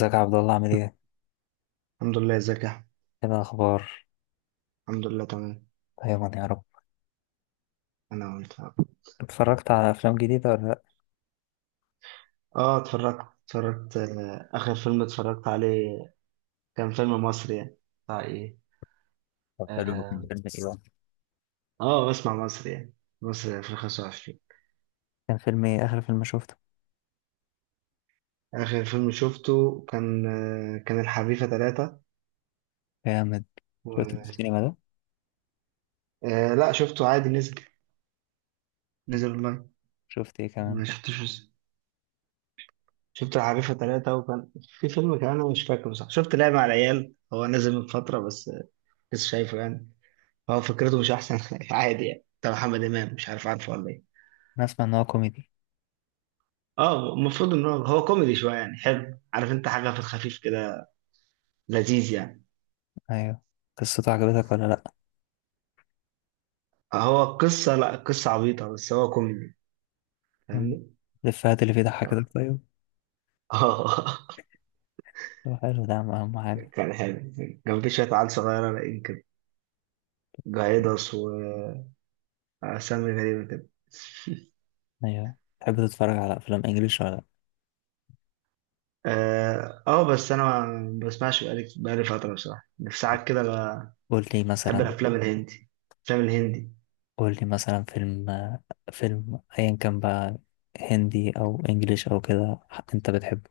ازيك يا عبد الله عامل ايه؟ الحمد لله، ازيك يا احمد؟ ايه الأخبار؟ الحمد لله تمام. دايما يا رب. انا وانت. اتفرجت على أفلام جديدة ولا لأ؟ اه اتفرجت، اخر فيلم اتفرجت عليه كان فيلم مصري يعني. بتاع ايه. طب حلو كان. اه فيلم ايه بقى؟ بسمع مصري يعني، مصري 2025. كان فيلم ايه آخر فيلم شفته؟ اخر فيلم شفته كان، كان الحريفة ثلاثة جامد. و... شفت في السينما ده؟ لا، شفته عادي، نزل، نزل اونلاين. شفت ايه كمان؟ ما شفتوش. شفت الحريفة ثلاثة، وكان في فيلم كمان انا مش فاكره. صح، شفت لعبة على العيال، هو نزل من فترة بس لسه شايفه يعني. هو فكرته مش احسن حاجة، عادي يعني، بتاع محمد امام، مش عارف عارفه ولا ايه. أنا أسمع إن هو كوميدي. اه، المفروض ان هو كوميدي شويه، يعني حلو، عارف انت، حاجه في الخفيف كده، لذيذ يعني. أيوه. قصته عجبتك ولا لأ؟ هو قصه، لا قصه عبيطه بس هو كوميدي، مم. فاهمني. الإفيهات اللي فيه ضحكتك طيب؟ اه. طب حلو، ده أهم أهم حاجة. كان حلو. كان في شويه عيال صغيره لاقيين كده، جايدس، واسامي غريبه كده أيوه. تحب تتفرج على أفلام إنجليش ولا لأ؟ بس انا ما بسمعش، بقالي فتره بصراحه، في ساعات كده قول لي بحب مثلا. الافلام الهندي، الافلام الهندي. قول لي مثلا فيلم. فيلم أيا كان بقى، هندي أو إنجليش أو كده. أنت بتحبه.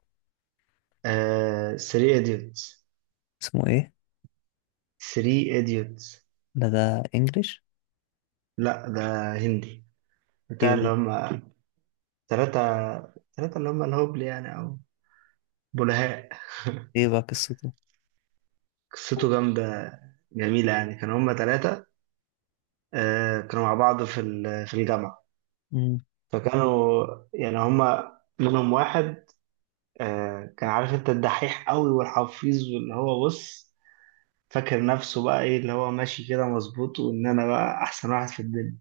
سري ايديوتس، اسمه ايه؟ 3 idiots. ده انجليش. لا، ده هندي، ايه بتاع اللي بقى؟ هم تلاتة. تلاتة اللي هم الهبل يعني، أو بلهاء. ايه بقى قصته؟ قصته جامدة، جميلة يعني. كانوا هم تلاتة، كانوا مع بعض في الجامعة. امم. فكانوا يعني، هم منهم واحد، كان عارف انت، الدحيح قوي والحفيظ، واللي هو بص، فاكر نفسه بقى ايه، اللي هو ماشي كده مظبوط، وان انا بقى احسن واحد في الدنيا.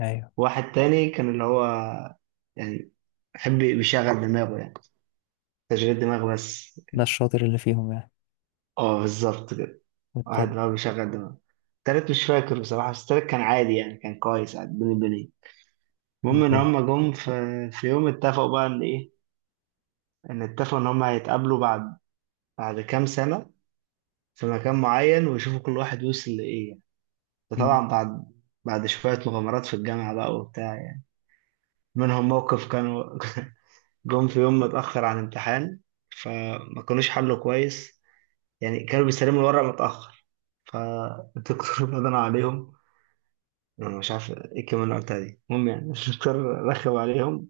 ايوه. واحد تاني كان اللي هو يعني بيحب بيشغل دماغه يعني، تشغيل دماغ بس. ده الشاطر اللي فيهم يعني. اه بالظبط كده. واحد والتالت؟ دماغه بيشغل دماغه. التالت مش فاكر بصراحة، بس التالت كان عادي يعني، كان كويس عادي، بني. كان المهم إن فاضي. هما جم في يوم اتفقوا بقى إن إيه، إن اتفقوا إن هما هيتقابلوا بعد كام سنة في مكان معين، ويشوفوا كل واحد وصل لإيه يعني. ده أمم، طبعا بعد، بعد شوية مغامرات في الجامعة بقى وبتاع يعني، منهم موقف كانوا جم في يوم متأخر عن امتحان، فما كانوش حلوا كويس يعني، كانوا بيستلموا الورق متأخر. فالدكتور بدنا عليهم، انا مش عارف ايه الكلمه اللي قلتها دي، المهم يعني الدكتور رخم عليهم.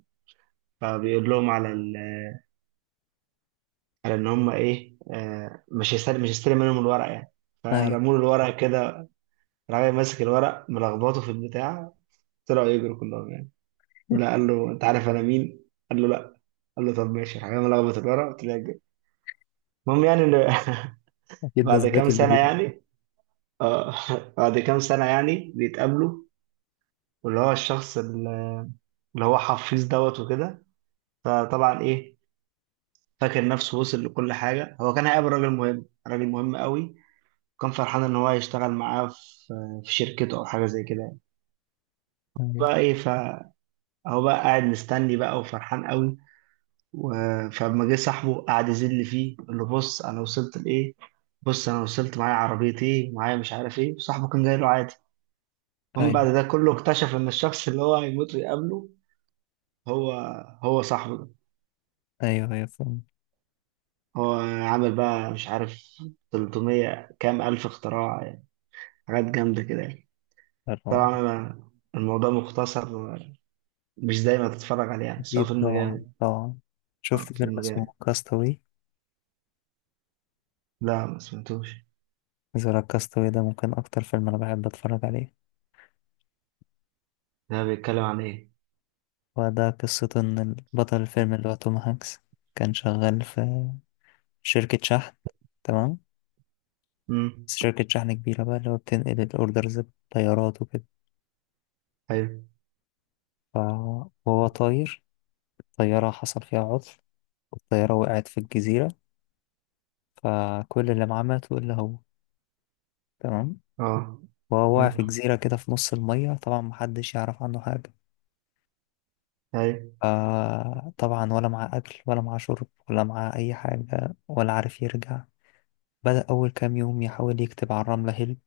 فبيقول لهم على ال... على ان هم ايه، مش هيستلم، منهم الورق يعني. ايوه. فرموا له الورق كده، راجل ماسك الورق ملخبطه في البتاع، طلعوا يجروا كلهم يعني. لا، قال له انت عارف انا مين؟ قال له لا. قال له طب ماشي. راح جاي ملخبط الورق، طلع يجري. المهم يعني إن، اكيد ده بعد كام الذكي اللي سنه فيهم. يعني، اه، بعد كام سنه يعني بيتقابلوا. واللي هو الشخص اللي، اللي هو حفيظ دوت وكده، فطبعا ايه، فاكر نفسه وصل لكل حاجة. هو كان هيقابل راجل مهم، راجل مهم قوي، وكان فرحان إن هو هيشتغل معاه في، في شركته أو حاجة زي كده يعني. ايوه بقى إيه، فهو بقى قاعد مستني بقى وفرحان قوي، فلما جه صاحبه قعد يذل فيه، اللي بص أنا وصلت لإيه، بص أنا وصلت معايا عربية إيه، معايا مش عارف إيه، وصاحبه كان جاي له عادي. المهم بعد ايوه ده كله اكتشف إن الشخص اللي هو هيموت ويقابله هو هو صاحبه ده. ايوه ايوه، فاهم. هو عامل بقى مش عارف، 300 كام ألف اختراع يعني، حاجات جامدة كده يعني. طبعا. طبعا. الموضوع مختصر، مش دايما تتفرج عليه يعني، بس هو اكيد فيلم طبعا جامد. طبعا. اه، شفت فيلم فيلم اسمه جامد. كاستاوي؟ لا، ما سمعتوش. زرا كاستاوي ده ممكن اكتر فيلم انا بحب اتفرج عليه. ده بيتكلم عن ايه؟ وده قصته، ان بطل الفيلم اللي هو توم هانكس كان شغال في شركة شحن. تمام. امم. بس شركة شحن كبيرة بقى، اللي هو بتنقل الاوردرز بطيارات وكده. ايوه. ف- وهو طاير، طيارة حصل فيها عطل، والطيارة وقعت في الجزيرة، فكل اللي معاه ماتوا إلا هو. تمام. اه. وهو واقع امم. في جزيرة كده في نص المية، طبعا محدش يعرف عنه حاجة. ايوه. فطبعا ولا معاه أكل ولا معاه شرب ولا معاه أي حاجة، ولا عارف يرجع. بدأ أول كام يوم يحاول يكتب على الرملة هيلب،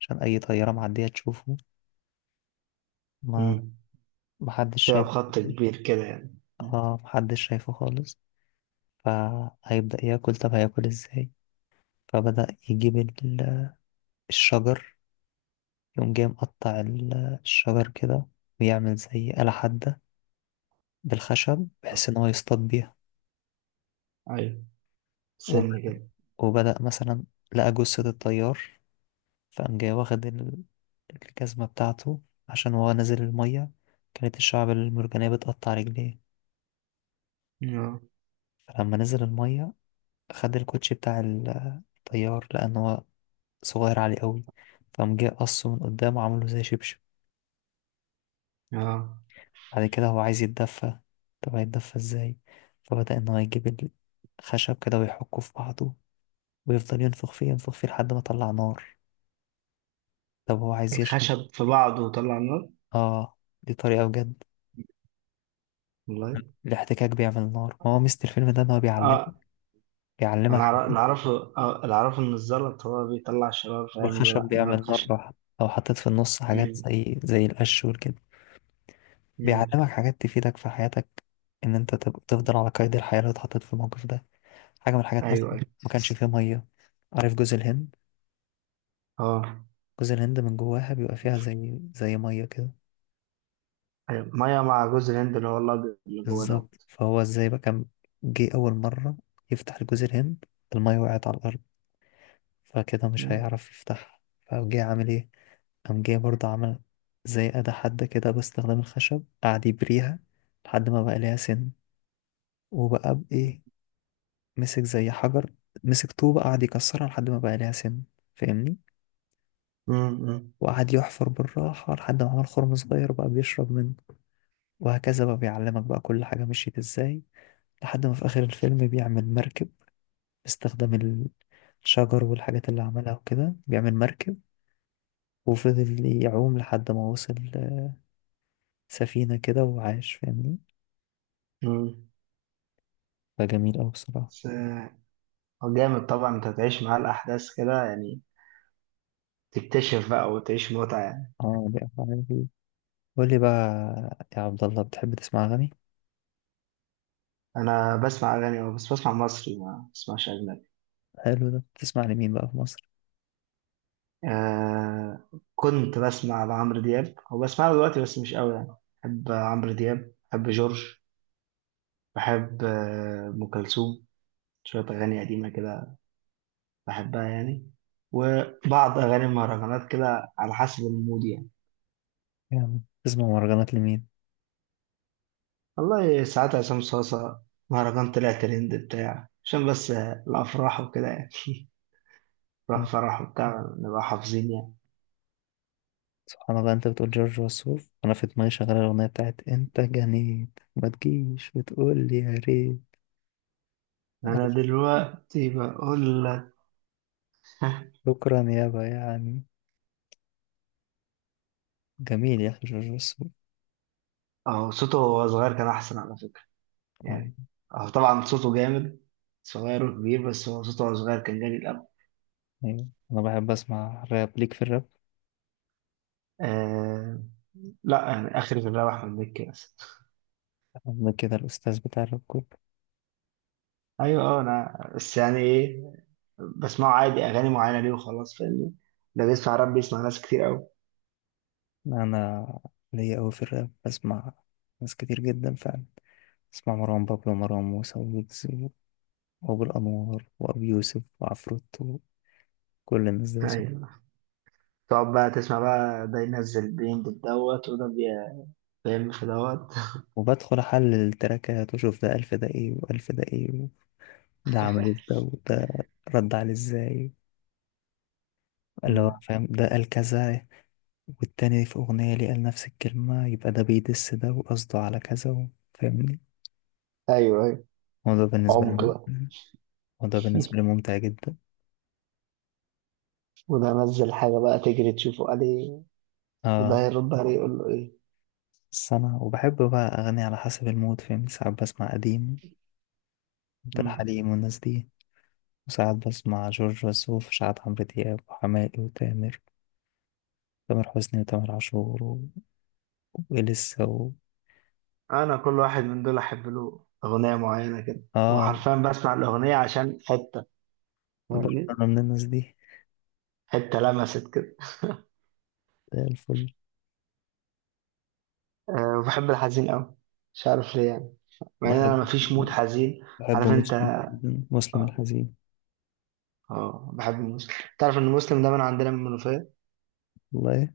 عشان أي طيارة معدية تشوفه. ما امم. محدش تبقى شايف. بخط كبير كده يعني. مم. محدش شايفه خالص. فهيبدأ ياكل، طب هياكل ازاي؟ فبدأ يجيب الشجر، يقوم جاي مقطع الشجر كده، ويعمل زي آلة حادة بالخشب، بحيث إن هو يصطاد بيها. ايوه، وب- سن كده. وبدأ مثلا لقى جثة الطيار، فقام جاي واخد الجزمة بتاعته، عشان وهو نازل المية كانت الشعب المرجانية بتقطع رجليه. اه. فلما نزل المية خد الكوتشي بتاع الطيار، لأن هو صغير عليه قوي، فقام جاي قصه من قدام وعمله زي شبشب. اه، بعد كده هو عايز يتدفى، طب هيتدفى ازاي؟ فبدأ ان هو يجيب الخشب كده ويحكه في بعضه، ويفضل ينفخ فيه ينفخ فيه لحد ما طلع نار. طب هو عايز يشرب. الخشب في بعضه وطلع نار؟ اه دي طريقة بجد. والله. الاحتكاك بيعمل نار، ما هو ميزة الفيلم ده ان هو بيعلم، اه، بيعلمك انا أعرف- حاجات. اللي اعرفه اللي اعرفه ان الزلط هو بيطلع شرار، فاهم، والخشب لا نار بيعمل نار الخشب. لوحده لو حطيت في النص حاجات امم. زي القش والكده. امم. بيعلمك حاجات تفيدك في حياتك، ان انت تفضل على قيد الحياة لو اتحطيت في الموقف ده. حاجة من الحاجات مثلا، ايوه ايوه. ما كانش فيه مية. عارف جوز الهند؟ اه. جوز الهند من جواها بيبقى فيها زي ميه كده. أيوة، ميه مع جوز الهند اللي هو الابيض اللي جوه بالظبط، دوت. فهو ازاي بقى كان جه اول مره يفتح جوز الهند، الميه وقعت على الارض، فكده مش مم. هيعرف يفتحها. فجه عامل ايه؟ قام جه برضه عمل زي أداة حادة كده باستخدام الخشب، قعد يبريها لحد ما بقى ليها سن. وبقى بإيه؟ مسك زي حجر، مسك طوبة قعد يكسرها لحد ما بقى ليها سن، فاهمني؟ مم. مم. وقعد يحفر بالراحة لحد ما عمل خرم صغير بقى بيشرب منه. وهكذا بقى بيعلمك بقى كل حاجة مشيت ازاي، لحد ما في آخر الفيلم بيعمل مركب باستخدام الشجر والحاجات اللي عملها وكده، بيعمل مركب وفضل يعوم لحد ما وصل سفينة كده وعاش، فاهمني؟ مم. فجميل أوي بصراحة. بس هو جامد طبعا، انت تعيش معاه الاحداث كده يعني، تكتشف بقى وتعيش متعه يعني. اه دي أحلى حاجة فيه. قول لي بقى يا عبد الله، بتحب تسمع أغاني؟ انا بسمع اغاني أوي، بس بسمع مصري، ما بسمعش اجنبي. حلو، ده بتسمع لمين بقى في مصر؟ آه كنت بسمع لعمرو دياب، هو بسمعه دلوقتي بس مش قوي يعني. بحب عمرو دياب، بحب جورج، بحب ام كلثوم، شويه اغاني قديمه كده بحبها يعني، وبعض اغاني المهرجانات كده على حسب المود يعني. يعني بتسمع مهرجانات لمين؟ والله ساعات عصام صاصة، مهرجان طلع ترند بتاع، عشان بس الأفراح وكده يعني. راح فرح وبتاع، نبقى حافظين يعني. سبحان الله، انت بتقول جورج وسوف انا في دماغي شغاله الاغنيه بتاعت انت جنيت ما تجيش وتقول لي يا ريت. أنا ألف. دلوقتي بقول لك. شكرا يابا يعني. جميل يا أخي جورج وسوف. أهو صوته وهو صغير كان أحسن على فكرة يعني. آه، أهو طبعا صوته جامد، صغير وكبير، بس هو صوته وهو صغير كان جامد الأول. أيوة. أنا بحب أسمع راب، ليك في الراب؟ آه. لا يعني، آخر في الراب أحمد مكي بس. أنا كده الأستاذ بتاع الراب كله. أيوه. أه، أنا بس يعني إيه، بسمعه عادي، أغاني معينة ليه وخلاص، فاهمني. ده بيسمع راب، بيسمع ناس كتير أوي. أنا ليا أوي في الراب، بسمع ناس كتير جدا فعلا. بسمع مروان بابلو ومروان موسى وويجز، وأبو الأنوار وأبي يوسف وعفروتو، كل الناس دي بسمع. أيوه. تقعد بقى تسمع بقى، ده ينزل بينج في دوت، بيعمل في دوت. وبدخل أحلل التراكات وأشوف ده ألف ده إيه وألف ده إيه، ده عمل إيه في ده، وده رد عليه إزاي، اللي هو مم. فاهم ده قال كذا، والتاني في أغنية ليه قال نفس الكلمة، يبقى ده بيدس ده وقصده على كذا و... فاهمني؟ ايوه ايوه، وده بالنسبة عمق لي بقى. وده بالنسبة لي ممتع جدا. وده نزل حاجة بقى تجري تشوفه عليه، وده اه، يرد عليه يقول له ايه. بس أنا وبحب بقى أغني على حسب المود، فاهمني؟ ساعات بسمع قديم، عبد مم. الحليم والناس دي. وساعات بسمع جورج وسوف، وساعات عمرو دياب وحماقي وتامر، تامر حسني وتامر عاشور و... وإليسا و... انا كل واحد من دول احب له اغنية معينة كده، اه وحرفيا بسمع الاغنية عشان حتة، برضه فاهمني. أنا من الناس دي. حتة لمست كده. زي الفل. أه، وبحب الحزين قوي، مش عارف ليه يعني، مع ان انا بحب مفيش مود حزين. بحب عارف انت. مسلم جداً، مسلم اه، الحزين. بحب المسلم. تعرف ان مسلم ده من عندنا من المنوفية. والله.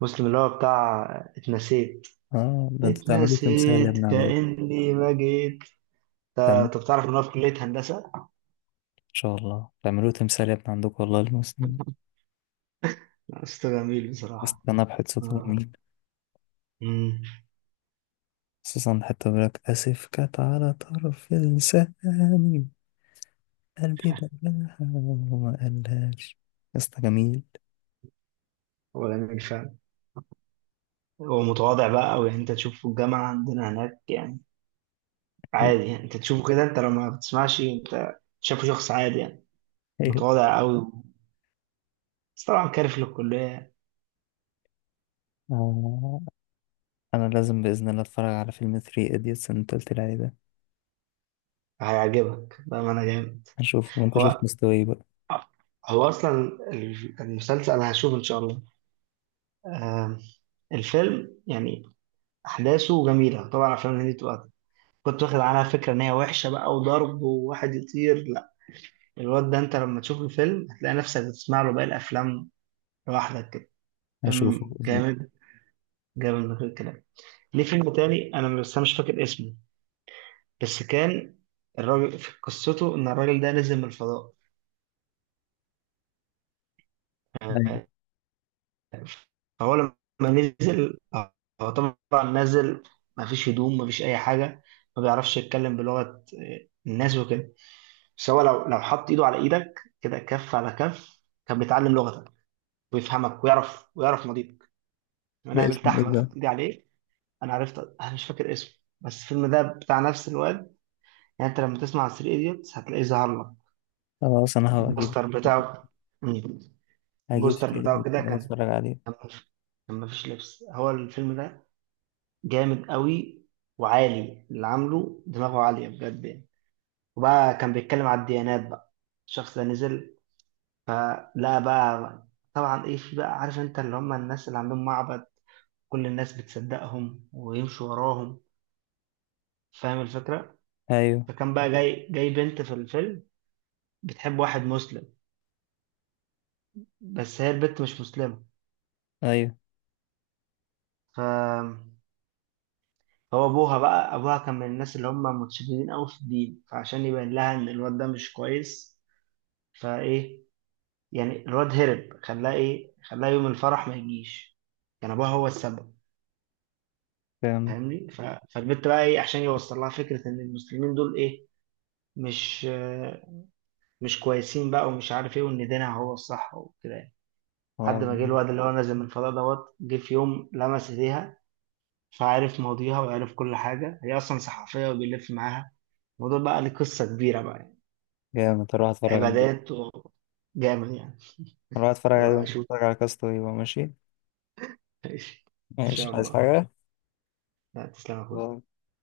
مسلم اللي هو بتاع، اتنسيت. اه ده انتوا تعملوا تمثال يا اتنسيت ابني عندكم. كأني ما جيت. تعملوا طب تعرف ان هو في كلية هندسة؟ ان شاء الله تعملوا تمثال يا ابني عندكم والله المسلمين. أسطى جميل بصراحة. استنى بحد. اه. جميل. امم. خصوصا حتى بيقولك اسف كانت على طرف لساني، قلبي دقاها وما قالهاش، قصة جميل. هو جميل فعلا. هو متواضع بقى أوي يعني، انت تشوفه في الجامعة عندنا هناك يعني. عادي يعني انت تشوفه كده، انت لو ما بتسمعش انت شايفه شخص عادي يعني. ايوه. متواضع أوي، بس طبعا كارف للكلية. آه، انا لازم باذن الله اتفرج على فيلم 3 ايديتس اللي انت قلت لي عليه ده. هيعجبك بقى ما انا جامد. هشوفه وانت شوف هو مستواي بقى. هو اصلا، المسلسل انا هشوف ان شاء الله، آم، الفيلم يعني، احداثه جميله. طبعا افلام الهندي بتبقى، كنت واخد عنها فكرة إن هي وحشة بقى، وضرب وواحد يطير، لا. الواد ده أنت لما تشوف الفيلم هتلاقي نفسك بتسمع له باقي الأفلام لوحدك كده. هشوفه فيلم باذن جامد، جامد من غير كلام. ليه فيلم تاني، أنا بس أنا مش فاكر اسمه، بس كان الراجل في قصته إن الراجل ده نزل من الفضاء. الله. أيوة. آه، فهو لما نزل، هو طبعا نازل، ما فيش هدوم، ما فيش اي حاجه، ما بيعرفش يتكلم بلغه الناس وكده، بس هو لو حط ايده على ايدك كده، كف على كف، كان بيتعلم لغتك ويفهمك، ويعرف ماضيك. ده انا قابلت اسمه ايه احمد ده؟ حط ايدي عليه، انا عرفت. انا مش فاكر اسمه، بس الفيلم ده بتاع نفس الواد يعني. انت لما تسمع 3 ايديوتس هتلاقيه ظهر لك خلاص انا هجيب. البوستر بتاعه. مم. 3 البوستر بتاعه ايديتس كده ده كان، اتفرج عليه. كان مف- كان مفيش لبس، هو الفيلم ده جامد قوي، وعالي، اللي عامله دماغه عالية بجد يعني. وبقى كان بيتكلم على الديانات بقى. الشخص ده نزل، فلا بقى، طبعا ايه، في بقى عارف انت اللي هم الناس اللي عندهم معبد، كل الناس بتصدقهم ويمشوا وراهم، فاهم الفكرة. ايوه فكان بقى مم. جاي بنت في الفيلم بتحب واحد مسلم، بس هي البنت مش مسلمة. ايوه. ف، هو ابوها بقى، ابوها كان من الناس اللي هم متشددين قوي في الدين، فعشان يبين لها ان الواد ده مش كويس فايه يعني، الواد هرب، خلاه ايه، خلاه يوم الفرح ما يجيش، كان ابوها هو السبب، جامد. فاهمني. ف... فالبنت بقى ايه، عشان يوصل لها فكره ان المسلمين دول ايه، مش مش كويسين بقى، ومش عارف ايه، وان دينها هو الصح وكده يعني. لحد خلاص. ما جه الواد اللي هو نازل من الفضاء دوت، جه في يوم لمس ايديها فعرف ماضيها وعرف كل حاجه، هي اصلا صحفيه وبيلف معاها الموضوع، بقى ليه قصه كبيره بقى يعني. جامد هروح اتفرج عليه. عبادات وجامد يعني. هروح اتفرج عليه، أبقى وانت اشوف. تتفرج على كاستو يبقى ماشي. ان ماشي، شاء عايز الله. حاجة؟ لا، تسلم يا باي. اخويا.